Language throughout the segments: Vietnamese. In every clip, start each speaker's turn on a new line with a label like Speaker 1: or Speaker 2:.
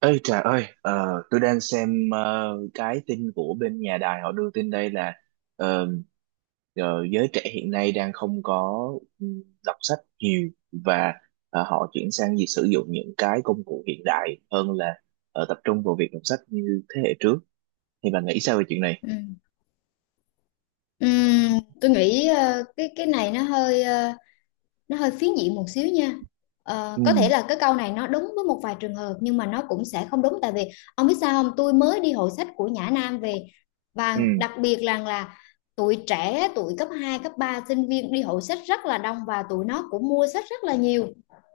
Speaker 1: Ê Trà ơi, tôi đang xem cái tin của bên nhà đài họ đưa tin đây là ờ, giới trẻ hiện nay đang không có đọc sách nhiều và họ chuyển sang việc sử dụng những cái công cụ hiện đại hơn là tập trung vào việc đọc sách như thế hệ trước. Thì bạn nghĩ sao về chuyện này?
Speaker 2: Ừ. Tôi nghĩ cái này nó hơi phiến diện một xíu nha.
Speaker 1: Ừ,
Speaker 2: Có thể là cái câu này nó đúng với một vài trường hợp, nhưng mà nó cũng sẽ không đúng. Tại vì ông biết sao không, tôi mới đi hội sách của Nhã Nam về,
Speaker 1: ừ,
Speaker 2: và đặc biệt là tụi trẻ, tụi cấp 2 cấp ba, sinh viên đi hội sách rất là đông, và tụi nó cũng mua sách rất là nhiều.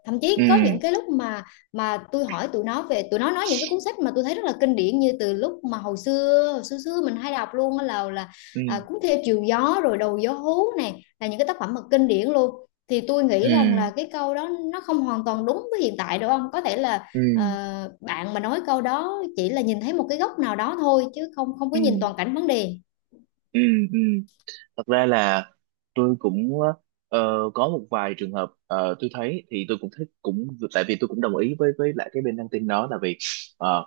Speaker 2: Thậm
Speaker 1: ừ,
Speaker 2: chí có những cái lúc mà tôi hỏi tụi nó về, tụi nó nói những cái cuốn sách mà tôi thấy rất là kinh điển, như từ lúc mà hồi xưa xưa mình hay đọc luôn á, là là
Speaker 1: ừ,
Speaker 2: à, Cuốn Theo Chiều Gió rồi Đầu Gió Hú này là những cái tác phẩm mà kinh điển luôn. Thì tôi
Speaker 1: ừ,
Speaker 2: nghĩ rằng là cái câu đó nó không hoàn toàn đúng với hiện tại, đúng không? Có thể là
Speaker 1: ừ,
Speaker 2: bạn mà nói câu đó chỉ là nhìn thấy một cái góc nào đó thôi, chứ không không có
Speaker 1: ừ,
Speaker 2: nhìn toàn cảnh vấn đề.
Speaker 1: ừ, ừ. Thật ra là tôi cũng có một vài trường hợp, tôi thấy thì tôi cũng thích, cũng tại vì tôi cũng đồng ý với với cái bên đăng tin đó, là vì ờ,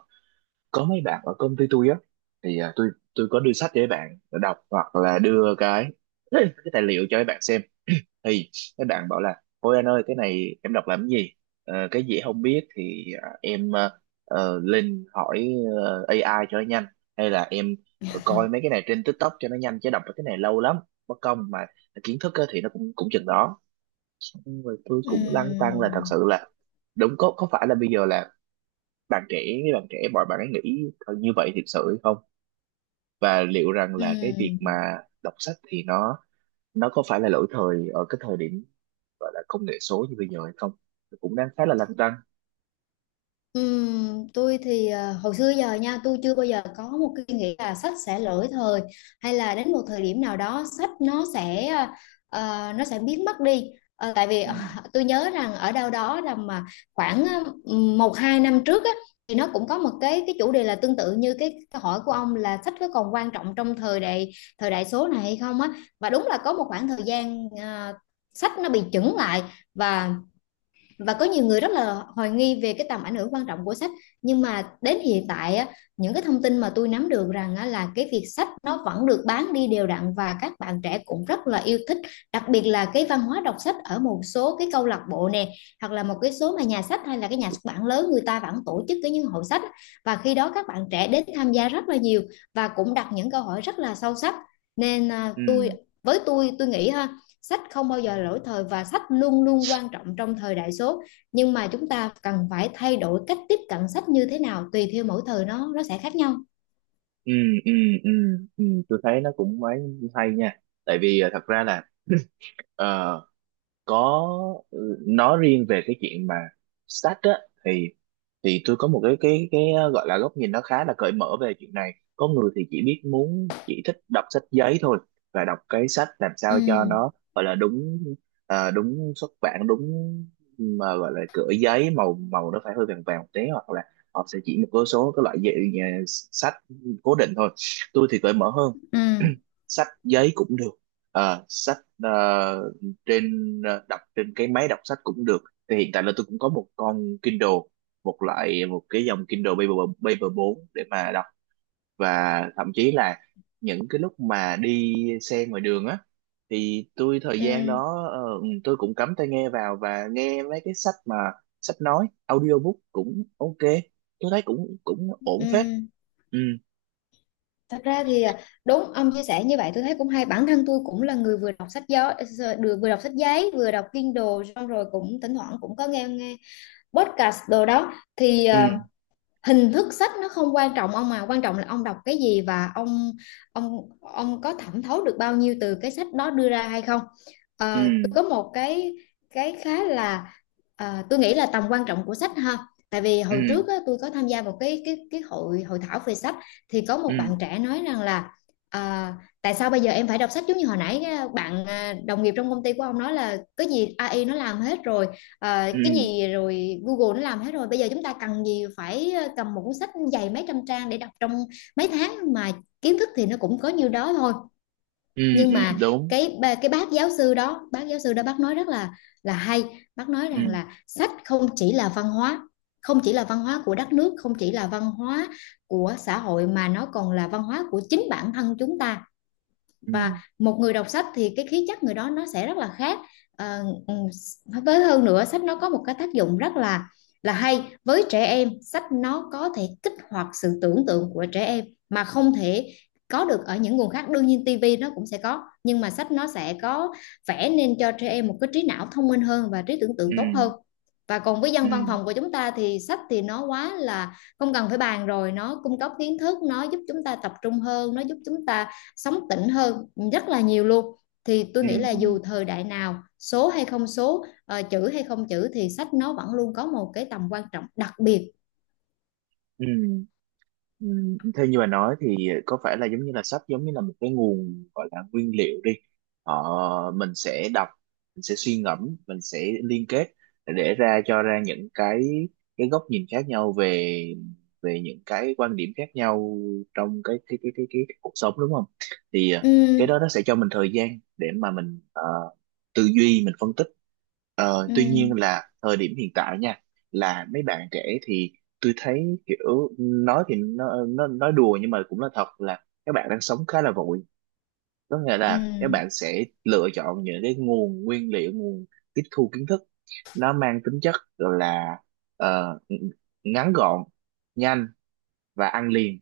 Speaker 1: có mấy bạn ở công ty tôi á, tôi có đưa sách cho mấy bạn đọc, hoặc là đưa cái cái tài liệu cho mấy bạn xem. Thì các bạn bảo là: ôi anh ơi cái này em đọc làm cái gì? Cái gì em không biết thì em lên hỏi AI cho nó nhanh, hay là em coi mấy cái này trên TikTok cho nó nhanh, chứ đọc mấy cái này lâu lắm, mất công mà kiến thức á, thì nó cũng cũng chừng đó. Xong rồi tôi cũng lăn tăn là thật
Speaker 2: Ừm,
Speaker 1: sự là đúng có phải là bây giờ là bạn trẻ với bạn trẻ mọi bạn ấy nghĩ như vậy thực sự hay không, và liệu rằng là cái việc mà
Speaker 2: ừm.
Speaker 1: đọc sách thì nó có phải là lỗi thời ở cái thời điểm gọi là công nghệ số như bây giờ hay không. Nó cũng đang khá là lăn tăn.
Speaker 2: Tôi thì hồi xưa giờ nha, tôi chưa bao giờ có một cái nghĩ là sách sẽ lỗi thời, hay là đến một thời điểm nào đó sách nó sẽ biến mất đi. Tại vì
Speaker 1: Ừ,
Speaker 2: tôi nhớ rằng ở đâu đó là mà khoảng 1-2 năm trước á, thì nó cũng có một cái chủ đề là tương tự như cái câu hỏi của ông, là sách có còn quan trọng trong thời đại số này hay không á. Và đúng là có một khoảng thời gian sách nó bị chững lại, và và có nhiều người rất là hoài nghi về cái tầm ảnh hưởng quan trọng của sách. Nhưng mà đến hiện tại á, những cái thông tin mà tôi nắm được rằng á, là cái việc sách nó vẫn được bán đi đều đặn, và các bạn trẻ cũng rất là yêu thích. Đặc biệt là cái văn hóa đọc sách ở một số cái câu lạc bộ nè, hoặc là một cái số mà nhà sách hay là cái nhà xuất bản lớn, người ta vẫn tổ chức cái những hội sách, và khi đó các bạn trẻ đến tham gia rất là nhiều, và cũng đặt những câu hỏi rất là sâu sắc. nên à,
Speaker 1: ừ,
Speaker 2: tôi với tôi nghĩ ha, sách không bao giờ lỗi thời và sách luôn luôn quan trọng trong thời đại số, nhưng mà chúng ta cần phải thay đổi cách tiếp cận sách như thế nào, tùy theo mỗi thời nó sẽ khác nhau.
Speaker 1: ừ, ừ, ừ, ừ. Tôi thấy nó cũng hay nha, tại vì thật ra là ờ, có nói riêng về cái chuyện mà sách á thì tôi có một cái gọi là góc nhìn nó khá là cởi mở về chuyện này. Có người thì chỉ biết muốn chỉ thích đọc sách giấy thôi, và đọc cái sách làm
Speaker 2: Ừ.
Speaker 1: sao cho nó gọi là đúng, đúng xuất bản đúng, mà gọi là cửa giấy màu màu nó phải hơi vàng vàng một tí, hoặc là họ sẽ chỉ một số cái loại dạy, sách cố định thôi. Tôi thì cởi mở hơn,
Speaker 2: Ừ.
Speaker 1: sách giấy cũng được. Ờ, sách ờ, trên ờ, Đọc trên cái máy đọc sách cũng được. Thì hiện tại là tôi cũng có một con Kindle, một loại một cái dòng Kindle Paper Paper 4 để mà đọc. Và thậm chí là những cái lúc mà đi xe ngoài đường á, thì tôi thời gian
Speaker 2: Ừ.
Speaker 1: đó tôi cũng cắm tai nghe vào và nghe mấy cái sách mà sách nói audiobook cũng ok, tôi thấy cũng cũng ổn
Speaker 2: Ừ.
Speaker 1: phết. Ừ,
Speaker 2: Thật ra thì đúng, ông chia sẻ như vậy tôi thấy cũng hay. Bản thân tôi cũng là người vừa đọc sách gió, vừa vừa đọc sách giấy, vừa đọc Kindle, xong rồi cũng thỉnh thoảng cũng có nghe nghe podcast đồ đó. Thì
Speaker 1: ừ,
Speaker 2: hình thức sách nó không quan trọng ông, mà quan trọng là ông đọc cái gì và ông có thẩm thấu được bao nhiêu từ cái sách đó đưa ra hay không.
Speaker 1: ừ,
Speaker 2: Tôi có một cái khá là, tôi nghĩ là tầm quan trọng của sách ha. Tại vì hồi
Speaker 1: ừ,
Speaker 2: trước á, tôi có tham gia một cái hội hội thảo về sách, thì có một
Speaker 1: ừ,
Speaker 2: bạn trẻ nói rằng là à, tại sao bây giờ em phải đọc sách, giống như hồi nãy bạn, đồng nghiệp trong công ty của ông nói, là cái gì AI nó làm hết rồi. Cái
Speaker 1: ừ,
Speaker 2: gì rồi Google nó làm hết rồi, bây giờ chúng ta cần gì phải cầm một cuốn sách dày mấy trăm trang để đọc trong mấy tháng mà kiến thức thì nó cũng có nhiêu đó thôi.
Speaker 1: ừ,
Speaker 2: Nhưng
Speaker 1: ừ
Speaker 2: mà
Speaker 1: đúng,
Speaker 2: cái bác giáo sư đó, bác nói rất là hay. Bác nói
Speaker 1: ừ,
Speaker 2: rằng là sách không chỉ là văn hóa, không chỉ là văn hóa của đất nước, không chỉ là văn hóa của xã hội, mà nó còn là văn hóa của chính bản thân chúng ta.
Speaker 1: ừ,
Speaker 2: Và một người đọc sách thì cái khí chất người đó nó sẽ rất là khác. Ờ, ừ, với hơn nữa, sách nó có một cái tác dụng rất là hay với trẻ em. Sách nó có thể kích hoạt sự tưởng tượng của trẻ em mà không thể có được ở những nguồn khác. Đương nhiên tivi nó cũng sẽ có, nhưng mà sách nó sẽ có, vẽ nên cho trẻ em một cái trí não thông minh hơn và trí tưởng
Speaker 1: ừ,
Speaker 2: tượng tốt hơn. Và còn với dân văn
Speaker 1: ừ,
Speaker 2: phòng của chúng ta thì sách thì nó quá là không cần phải bàn rồi, nó cung cấp kiến thức, nó giúp chúng ta tập trung hơn, nó giúp chúng ta sống tỉnh hơn, rất là nhiều luôn. Thì tôi
Speaker 1: ừ,
Speaker 2: nghĩ là
Speaker 1: ừ,
Speaker 2: dù thời đại nào, số hay không số, chữ hay không chữ, thì sách nó vẫn luôn có một cái tầm quan trọng đặc biệt.
Speaker 1: ừ. Ừ, theo như bà nói thì có phải là giống như là sách giống như là một cái nguồn gọi là nguyên liệu đi, ờ, mình sẽ đọc, mình sẽ suy ngẫm, mình sẽ liên kết để ra, cho ra những cái góc nhìn khác nhau về về những cái quan điểm khác nhau trong cái cuộc sống, đúng không? Thì cái đó
Speaker 2: Ừ.
Speaker 1: nó sẽ cho mình thời gian để mà mình tư duy, mình phân tích. Ờ,
Speaker 2: Ừ.
Speaker 1: tuy nhiên là thời điểm hiện tại nha, là mấy bạn trẻ thì tôi thấy kiểu, nói thì nó nói đùa nhưng mà cũng là thật, là các bạn đang sống khá là vội. Có nghĩa là các
Speaker 2: Ừ.
Speaker 1: bạn sẽ lựa chọn những cái nguồn nguyên liệu, nguồn tiếp thu kiến thức nó mang tính chất là ờ, ngắn gọn, nhanh và ăn liền,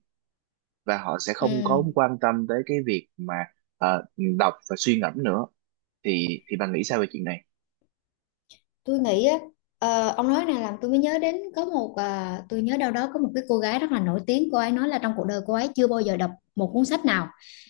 Speaker 1: và họ sẽ không có
Speaker 2: Ừ.
Speaker 1: quan tâm tới cái việc mà ờ, đọc và suy ngẫm nữa. Thì bạn nghĩ sao về chuyện này?
Speaker 2: Tôi nghĩ á, ông nói này làm tôi mới nhớ đến . Tôi nhớ đâu đó có một cái cô gái rất là nổi tiếng, cô ấy nói là trong cuộc đời cô ấy chưa bao giờ đọc một cuốn sách nào,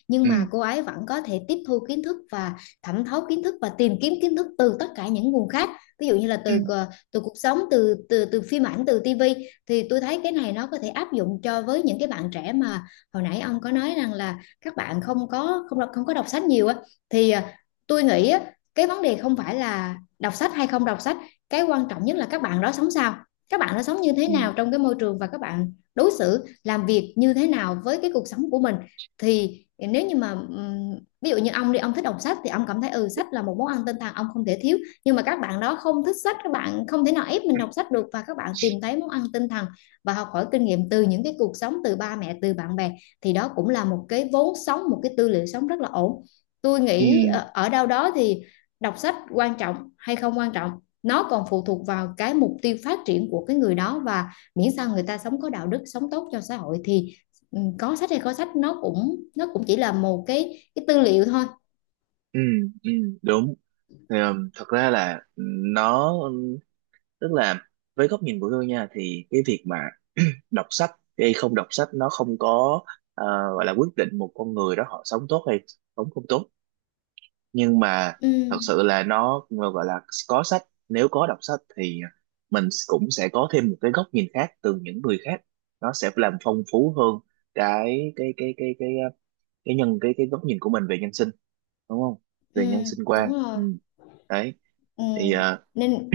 Speaker 2: nhưng
Speaker 1: Ừ,
Speaker 2: mà cô ấy vẫn có thể tiếp thu kiến thức và thẩm thấu kiến thức và tìm kiếm kiến thức từ tất cả những nguồn khác. Ví dụ như là
Speaker 1: ừ,
Speaker 2: từ từ cuộc sống, từ từ từ phim ảnh, từ tivi. Thì tôi thấy cái này nó có thể áp dụng cho với những cái bạn trẻ mà hồi nãy ông có nói rằng là các bạn không có đọc sách nhiều á. Thì tôi nghĩ á, cái vấn đề không phải là đọc sách hay không đọc sách, cái quan trọng nhất là các bạn đó sống sao, các bạn đó sống như thế
Speaker 1: ừ,
Speaker 2: nào trong cái môi trường và các bạn đối xử làm việc như thế nào với cái cuộc sống của mình. Thì nếu như mà ví dụ như ông đi, ông thích đọc sách thì ông cảm thấy ừ, sách là một món ăn tinh thần ông không thể thiếu, nhưng mà các bạn đó không thích sách, các bạn không thể nào ép mình đọc sách được, và các bạn tìm thấy món ăn tinh thần và học hỏi kinh nghiệm từ những cái cuộc sống, từ ba mẹ, từ bạn bè, thì đó cũng là một cái vốn sống, một cái tư liệu sống rất là ổn. Tôi nghĩ
Speaker 1: ừ,
Speaker 2: ở đâu đó thì đọc sách quan trọng hay không quan trọng, nó còn phụ thuộc vào cái mục tiêu phát triển của cái người đó. Và miễn sao người ta sống có đạo đức, sống tốt cho xã hội, thì ừ, có sách hay có sách nó cũng chỉ là một cái tư liệu thôi.
Speaker 1: ừ, ừ, đúng. Thì, thật ra là nó tức là với góc nhìn của tôi nha, thì cái việc mà đọc sách hay không đọc sách nó không có ờ, gọi là quyết định một con người đó họ sống tốt hay sống không tốt. Nhưng mà
Speaker 2: Ừ.
Speaker 1: thật sự là nó gọi là có sách, nếu có đọc sách thì mình cũng sẽ có thêm một cái góc nhìn khác từ những người khác, nó sẽ làm phong phú hơn cái cái cái cái cái cái, cái nhân cái góc nhìn của mình về nhân sinh, đúng không,
Speaker 2: Ừ.
Speaker 1: về nhân sinh quan.
Speaker 2: Đúng rồi.
Speaker 1: Ừ. Đấy,
Speaker 2: Ừ.
Speaker 1: thì
Speaker 2: Nên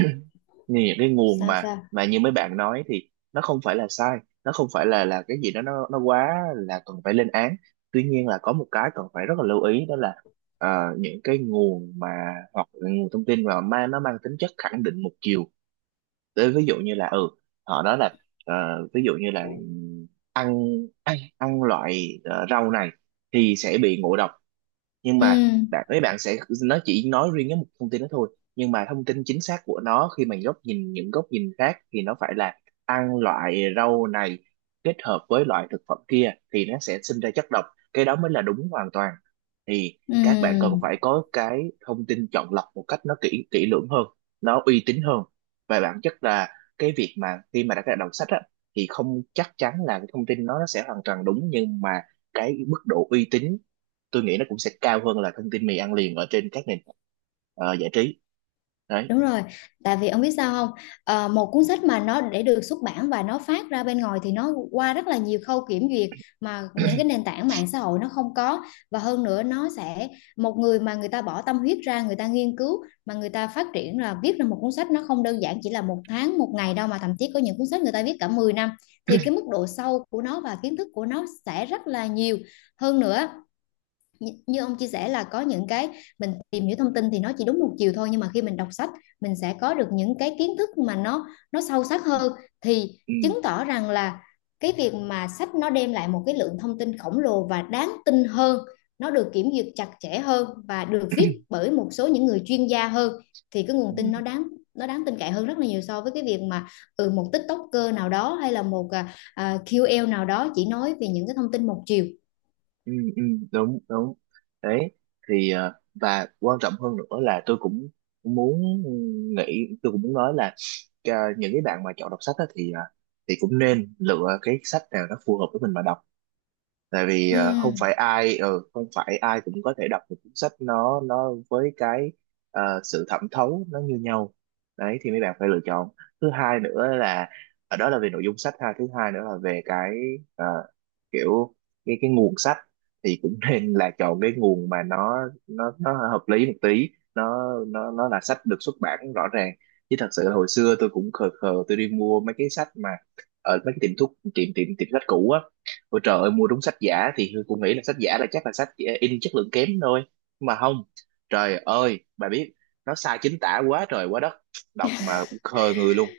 Speaker 1: như những cái nguồn
Speaker 2: sao sao?
Speaker 1: mà như mấy bạn nói thì nó không phải là sai, nó không phải là cái gì đó nó quá là cần phải lên án. Tuy nhiên là có một cái cần phải rất là lưu ý đó là ờ, những cái nguồn mà hoặc là nguồn thông tin mà ma nó mang tính chất khẳng định một chiều. Đấy, ví dụ như là ừ họ nói là ờ, ví dụ như là ăn ăn, ăn loại rau này thì sẽ bị ngộ độc, nhưng
Speaker 2: Ừ.
Speaker 1: mà mấy bạn sẽ, nó chỉ nói riêng cái một thông tin đó thôi, nhưng mà thông tin chính xác của nó khi mà góc nhìn những góc nhìn khác thì nó phải là ăn loại rau này kết hợp với loại thực phẩm kia thì nó sẽ sinh ra chất độc, cái đó mới là đúng hoàn toàn. Thì
Speaker 2: Ừ.
Speaker 1: các bạn cần phải có cái thông tin chọn lọc một cách nó kỹ kỹ lưỡng hơn, nó uy tín hơn. Và bản chất là cái việc mà khi mà đã đọc sách á, thì không chắc chắn là cái thông tin nó sẽ hoàn toàn đúng, nhưng mà cái mức độ uy tín tôi nghĩ nó cũng sẽ cao hơn là thông tin mì ăn liền ở trên các nền giải trí. Đấy.
Speaker 2: Đúng rồi, tại vì ông biết sao không? Một cuốn sách mà nó để được xuất bản và nó phát ra bên ngoài thì nó qua rất là nhiều khâu kiểm duyệt, mà những cái nền tảng mạng xã hội nó không có. Và hơn nữa nó sẽ, một người mà người ta bỏ tâm huyết ra, người ta nghiên cứu mà người ta phát triển là viết ra một cuốn sách, nó không đơn giản chỉ là một tháng, một ngày đâu, mà thậm chí có những cuốn sách người ta viết cả 10 năm, thì cái mức độ sâu của nó và kiến thức của nó sẽ rất là nhiều. Hơn nữa như ông chia sẻ, là có những cái mình tìm hiểu thông tin thì nó chỉ đúng một chiều thôi, nhưng mà khi mình đọc sách mình sẽ có được những cái kiến thức mà nó sâu sắc hơn, thì
Speaker 1: Ừ,
Speaker 2: chứng tỏ rằng là cái việc mà sách nó đem lại một cái lượng thông tin khổng lồ và đáng tin hơn, nó được kiểm duyệt chặt chẽ hơn và được viết bởi một số những người chuyên gia hơn, thì cái nguồn tin
Speaker 1: ừ,
Speaker 2: nó đáng tin cậy hơn rất là nhiều so với cái việc mà ừ, một TikToker nào đó hay là một KOL nào đó chỉ nói về những cái thông tin một chiều.
Speaker 1: ừ, ừ, đúng đúng. Đấy, thì và quan trọng hơn nữa là tôi cũng muốn nghĩ, tôi cũng muốn nói là những cái bạn mà chọn đọc sách á thì thì cũng nên lựa cái sách nào nó phù hợp với mình mà đọc. Tại vì
Speaker 2: Ừm
Speaker 1: không phải ai cũng có thể đọc một cuốn sách nó với cái sự thẩm thấu nó như nhau. Đấy thì mấy bạn phải lựa chọn. Thứ hai nữa là ở đó là về nội dung sách ha, thứ hai nữa là về cái ờ, kiểu cái nguồn sách thì cũng nên là chọn cái nguồn mà nó hợp lý một tí, nó là sách được xuất bản rõ ràng. Chứ thật sự là hồi xưa tôi cũng khờ khờ, tôi đi mua mấy cái sách mà ở mấy cái tiệm thuốc, tiệm tiệm tiệm sách cũ á. Ôi trời ơi mua đúng sách giả, thì Hương cũng nghĩ là sách giả là chắc là sách in chất lượng kém thôi, nhưng mà không, trời ơi bà biết, nó sai chính tả quá trời quá đất, đọc mà khờ người luôn.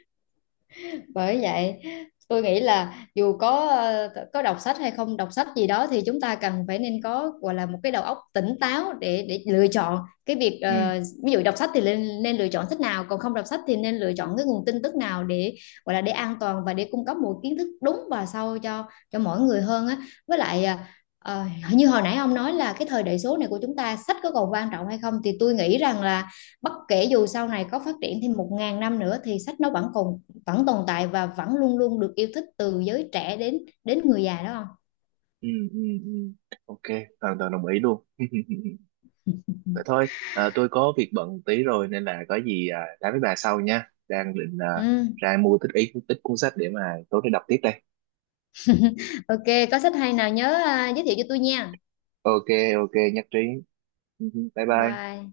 Speaker 2: Bởi vậy tôi nghĩ là dù có có đọc sách hay không đọc sách gì đó, thì chúng ta cần phải nên có, gọi là một cái đầu óc tỉnh táo, để lựa chọn cái việc,
Speaker 1: Ừ,
Speaker 2: ví dụ đọc sách thì nên nên lựa chọn sách nào, còn không đọc sách thì nên lựa chọn cái nguồn tin tức nào để, gọi là để an toàn và để cung cấp một kiến thức đúng và sâu cho mỗi người hơn á. Với lại ờ, như hồi nãy ông nói là cái thời đại số này của chúng ta sách có còn quan trọng hay không, thì tôi nghĩ rằng là bất kể dù sau này có phát triển thêm 1.000 năm nữa thì sách nó vẫn còn, vẫn tồn tại và vẫn luôn luôn được yêu thích từ giới trẻ đến đến người già đó.
Speaker 1: ừ, ừ, ừ, ok, hoàn toàn đồng ý luôn. Vậy
Speaker 2: Không?
Speaker 1: thôi, tôi có việc bận tí rồi nên là có gì nói với bà sau nha, đang định
Speaker 2: Ừ,
Speaker 1: ra mua tích ít ít cuốn sách để mà tối nay đọc tiếp đây.
Speaker 2: ok, có sách hay nào nhớ giới thiệu cho tôi nha.
Speaker 1: Ok, ok, nhất trí. Bye
Speaker 2: Bye
Speaker 1: bye.
Speaker 2: bye.